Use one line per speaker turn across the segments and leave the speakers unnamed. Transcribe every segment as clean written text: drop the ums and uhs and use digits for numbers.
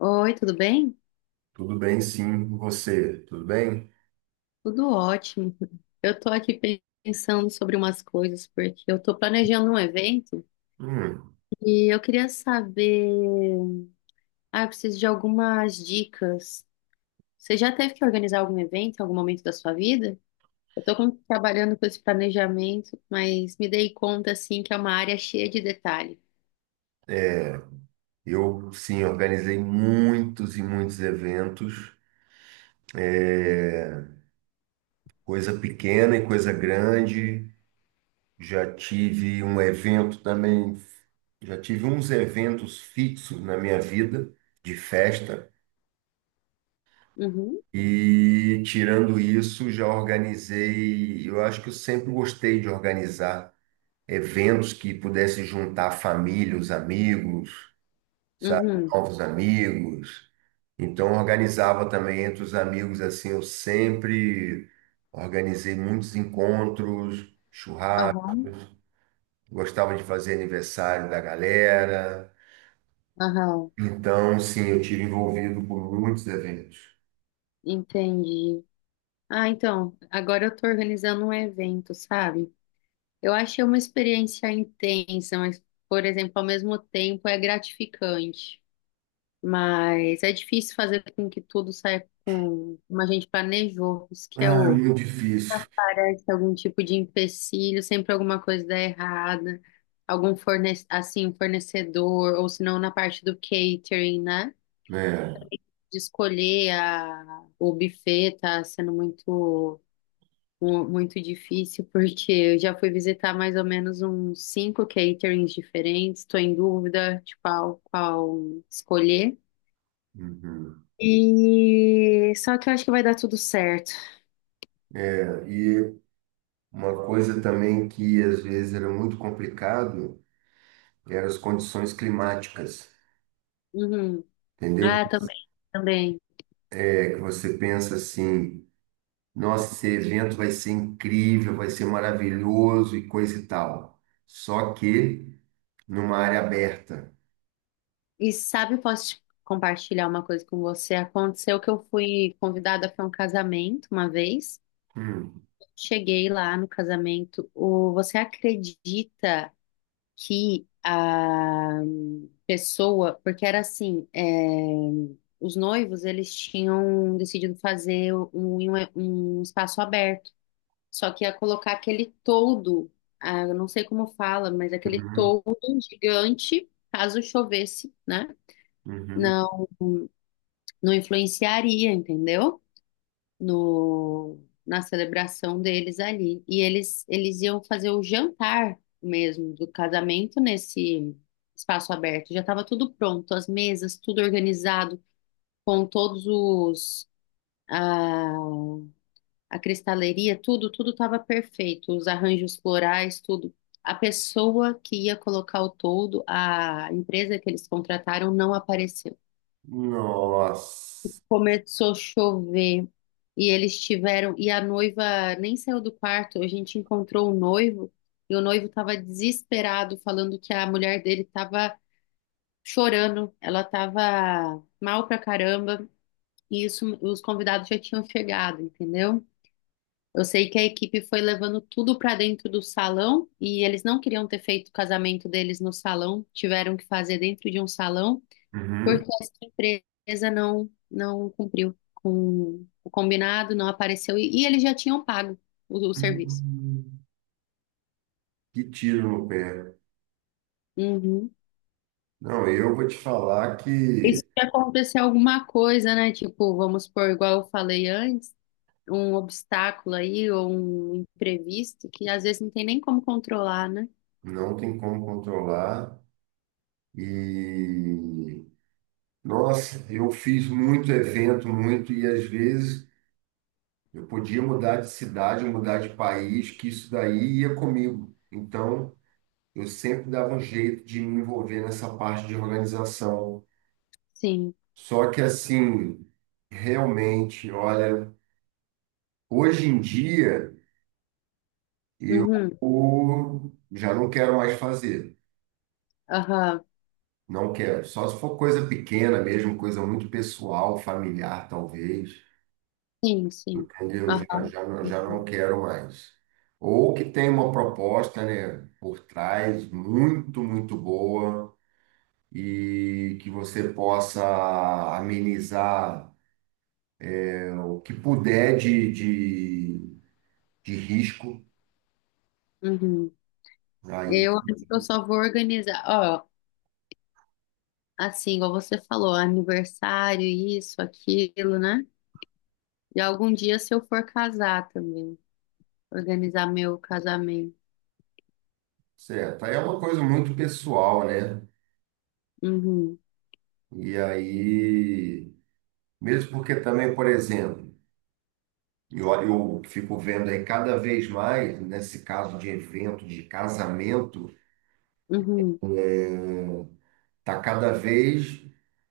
Oi, tudo bem?
Tudo bem, sim, e você, tudo bem?
Tudo ótimo. Eu tô aqui pensando sobre umas coisas, porque eu tô planejando um evento
Hum,
e eu queria saber. Ah, eu preciso de algumas dicas. Você já teve que organizar algum evento em algum momento da sua vida? Eu tô trabalhando com esse planejamento, mas me dei conta, assim, que é uma área cheia de detalhe.
eu, sim, organizei muitos e muitos eventos, é, coisa pequena e coisa grande. Já tive um evento também, já tive uns eventos fixos na minha vida de festa.
Uhum,
E tirando isso, já organizei. Eu acho que eu sempre gostei de organizar eventos que pudesse juntar a família, os amigos, sabe?
uhum,
Novos amigos. Então, organizava também entre os amigos, assim, eu sempre organizei muitos encontros, churrasco,
aham,
gostava de fazer aniversário da galera.
aham,
Então, sim, eu tive envolvido por muitos eventos.
entendi. Ah, então, agora eu tô organizando um evento, sabe? Eu achei uma experiência intensa, mas, por exemplo, ao mesmo tempo é gratificante. Mas é difícil fazer com que tudo saia como a gente planejou. Isso que é
Ah, é
o.
muito difícil,
Parece algum tipo de empecilho, sempre alguma coisa dá errada. Algum um fornecedor, ou se não na parte do catering, né?
né?
De escolher o buffet tá sendo muito muito difícil, porque eu já fui visitar mais ou menos uns cinco caterings diferentes, estou em dúvida de qual escolher.
Uhum.
E só que eu acho que vai dar tudo certo.
E uma coisa também que às vezes era muito complicado eram as condições climáticas,
Uhum.
entendeu?
Ah, também, também.
É que você pensa assim, nossa, esse evento vai ser incrível, vai ser maravilhoso e coisa e tal. Só que numa área aberta.
E sabe, posso te compartilhar uma coisa com você? Aconteceu que eu fui convidada para um casamento uma vez.
Hum,
Cheguei lá no casamento. O, você acredita, que a pessoa, porque era assim, os noivos eles tinham decidido fazer um espaço aberto, só que ia colocar aquele toldo, ah, eu não sei como fala, mas aquele
uhum,
toldo gigante, caso chovesse, né?
uhum.
Não, não influenciaria, entendeu? No, na celebração deles ali. E eles iam fazer o jantar mesmo do casamento nesse espaço aberto. Já estava tudo pronto, as mesas, tudo organizado, com todos os. A, a cristaleria, tudo, tudo estava perfeito, os arranjos florais, tudo. A pessoa que ia colocar o toldo, a empresa que eles contrataram, não apareceu.
Nossa.
Começou a chover e eles tiveram. E a noiva nem saiu do quarto. A gente encontrou o noivo e o noivo estava desesperado, falando que a mulher dele estava chorando, ela estava mal pra caramba. E isso, os convidados já tinham chegado, entendeu? Eu sei que a equipe foi levando tudo pra dentro do salão e eles não queriam ter feito o casamento deles no salão, tiveram que fazer dentro de um salão
Uhum.
porque essa empresa não cumpriu com o combinado, não apareceu e eles já tinham pago o serviço.
Hum, que tiro no pé.
Uhum.
Não, eu vou te falar
E
que
se acontecer alguma coisa, né? Tipo, vamos supor, igual eu falei antes, um obstáculo aí ou um imprevisto que às vezes não tem nem como controlar, né?
não tem como controlar. E, nossa, eu fiz muito evento, muito, e às vezes eu podia mudar de cidade, mudar de país, que isso daí ia comigo. Então, eu sempre dava um jeito de me envolver nessa parte de organização.
Sim.
Só que assim, realmente, olha, hoje em dia eu
Uhum.
já não quero mais fazer.
Aham.
Não quero. Só se for coisa pequena mesmo, coisa muito pessoal, familiar, talvez.
Sim, sim.
Entendeu? Já,
Aham.
já não
Uhum.
quero mais. Ou que tem uma proposta, né, por trás, muito, muito boa, e que você possa amenizar o que puder de risco,
Uhum.
aí,
Eu acho que eu só vou organizar. Ó, assim, igual você falou, aniversário, isso, aquilo, né? E algum dia, se eu for casar também, organizar meu casamento.
certo. Aí é uma coisa muito pessoal, né?
Uhum,
E aí, mesmo porque também, por exemplo, eu, eu fico vendo aí cada vez mais, nesse caso de evento, de casamento,
uhum.
é, tá cada vez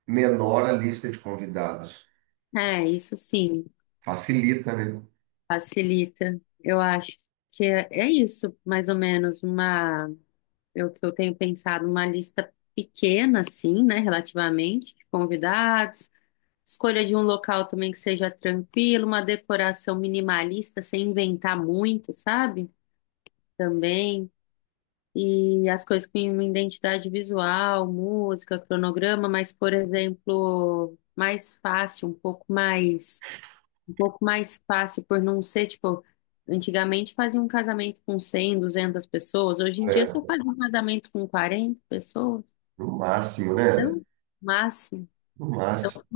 menor a lista de convidados.
É, isso sim,
Facilita, né?
facilita. Eu acho que é, é isso, mais ou menos, uma, eu que eu tenho pensado, uma lista pequena, assim, né, relativamente, de convidados, escolha de um local também que seja tranquilo, uma decoração minimalista, sem inventar muito, sabe? Também. E as coisas com uma identidade visual, música, cronograma, mas, por exemplo, mais fácil, um pouco mais fácil por não ser, tipo, antigamente fazia um casamento com 100, 200 pessoas, hoje em dia você
É.
faz um casamento com 40 pessoas,
No máximo, né?
então, máximo,
No
então,
máximo.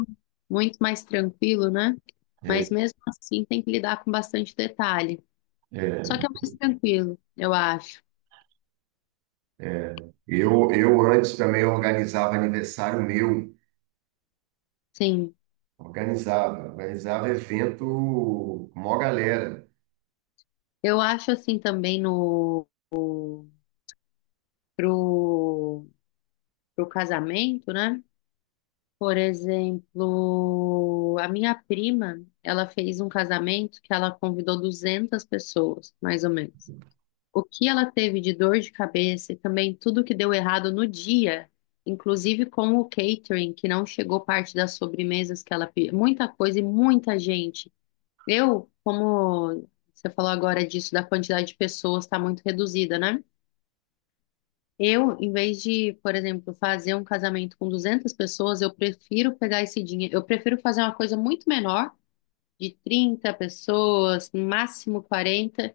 muito mais tranquilo, né? Mas mesmo assim tem que lidar com bastante detalhe. Só
É.
que é mais tranquilo, eu acho.
É. Eu antes também organizava aniversário meu,
Sim.
organizava, organizava evento, mó galera.
Eu acho assim também no pro, pro casamento, né? Por exemplo, a minha prima, ela fez um casamento que ela convidou 200 pessoas, mais ou menos. O que ela teve de dor de cabeça e também tudo que deu errado no dia, inclusive com o catering, que não chegou parte das sobremesas que ela pediu, muita coisa e muita gente. Eu, como você falou agora disso, da quantidade de pessoas está muito reduzida, né? Eu, em vez de, por exemplo, fazer um casamento com 200 pessoas, eu prefiro pegar esse dinheiro. Eu prefiro fazer uma coisa muito menor, de 30 pessoas, no máximo 40,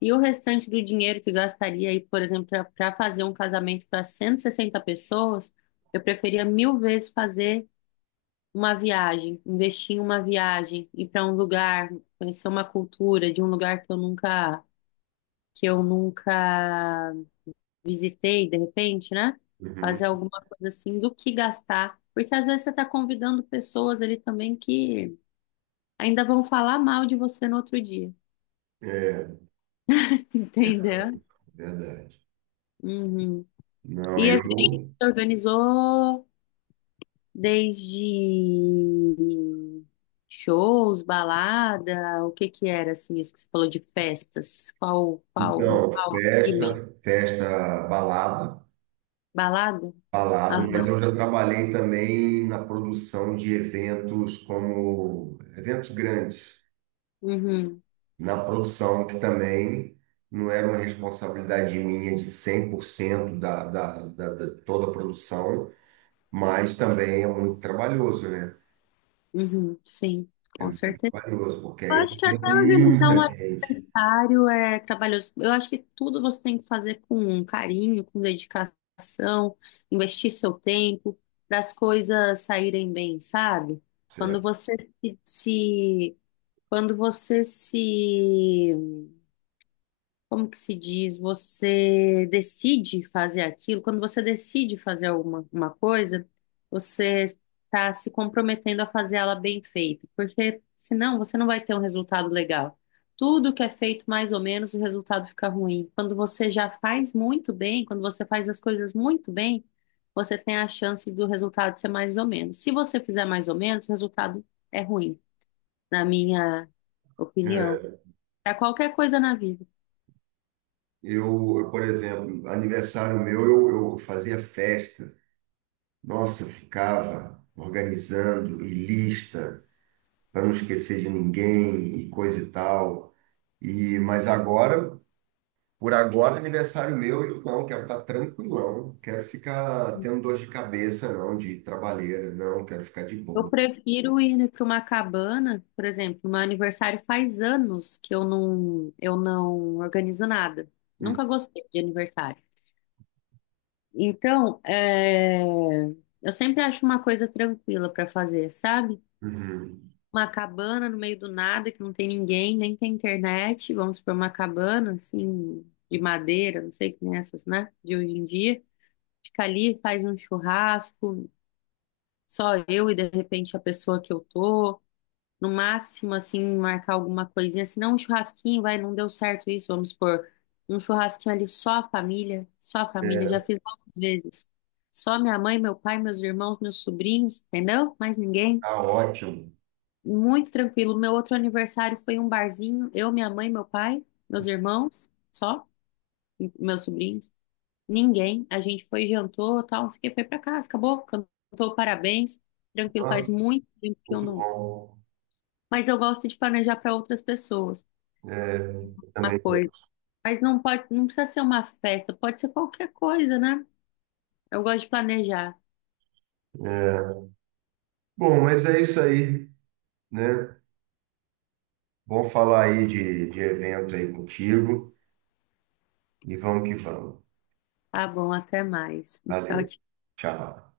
e o restante do dinheiro que gastaria aí, por exemplo, para fazer um casamento para 160 pessoas, eu preferia mil vezes fazer uma viagem, investir em uma viagem, ir para um lugar, conhecer uma cultura de um lugar que eu nunca visitei, de repente, né?
Uhum.
Fazer alguma coisa assim do que gastar. Porque às vezes você está convidando pessoas ali também que ainda vão falar mal de você no outro dia.
É,
Entendeu?
verdade.
Uhum.
Não,
E a gente
eu.
organizou desde shows, balada, o que que era assim, isso que você falou de festas? Qual, qual, em
Então,
qual
festa,
segmento?
festa, balada,
Balada?
balada, mas
Aham.
eu já trabalhei também na produção de eventos como eventos grandes.
Uhum.
Na produção, que também não era uma responsabilidade minha de 100% da, da, da, da toda a produção, mas também é muito trabalhoso, né?
Uhum. Sim,
É
com
muito
certeza.
trabalhoso, porque
Eu
aí eu
acho que até
atendo
organizar um
muita gente.
aniversário é trabalhoso. Eu acho que tudo você tem que fazer com carinho, com dedicação, investir seu tempo para as coisas saírem bem, sabe? Quando
Certo?
você se como que se diz, você decide fazer aquilo, quando você decide fazer alguma uma coisa, você está se comprometendo a fazer ela bem feita, porque senão você não vai ter um resultado legal. Tudo que é feito mais ou menos, o resultado fica ruim. Quando você já faz muito bem, quando você faz as coisas muito bem, você tem a chance do resultado ser mais ou menos. Se você fizer mais ou menos, o resultado é ruim, na minha opinião.
É.
Para qualquer coisa na vida.
Por exemplo, aniversário meu, eu fazia festa. Nossa, eu ficava organizando e lista para não esquecer de ninguém e coisa e tal. E, mas agora por agora, é aniversário meu, eu não quero estar tranquilão, quero ficar tendo dor de cabeça, não, de trabalheira, não, quero ficar de
Eu
boa.
prefiro ir para uma cabana, por exemplo, meu aniversário faz anos que eu não organizo nada.
Hum,
Nunca gostei de aniversário. Então, é, eu sempre acho uma coisa tranquila para fazer, sabe?
uhum.
Uma cabana no meio do nada, que não tem ninguém, nem tem internet. Vamos para uma cabana, assim, de madeira, não sei que nem essas, né? De hoje em dia. Fica ali, faz um churrasco, só eu e de repente a pessoa que eu tô. No máximo, assim, marcar alguma coisinha. Se não, um churrasquinho, vai, não deu certo isso, vamos supor. Um churrasquinho ali só a família, já
É,
fiz várias vezes. Só minha mãe, meu pai, meus irmãos, meus sobrinhos, entendeu? Mais ninguém.
tá ótimo.
Muito tranquilo. Meu outro aniversário foi um barzinho, eu, minha mãe, meu pai, meus irmãos, só, e meus sobrinhos. Ninguém. A gente foi, jantou, tal, não sei o que, foi pra casa, acabou, cantou parabéns. Tranquilo, faz
Nossa,
muito tempo que eu
muito
não.
bom.
Mas eu gosto de planejar para outras pessoas.
É,
Uma
também.
coisa. Mas não pode, não precisa ser uma festa, pode ser qualquer coisa, né? Eu gosto de planejar.
É. Bom, mas é isso aí, né? Bom falar aí de evento aí contigo e vamos que vamos.
Tá bom, até mais. Tchau,
Valeu,
tchau.
tchau.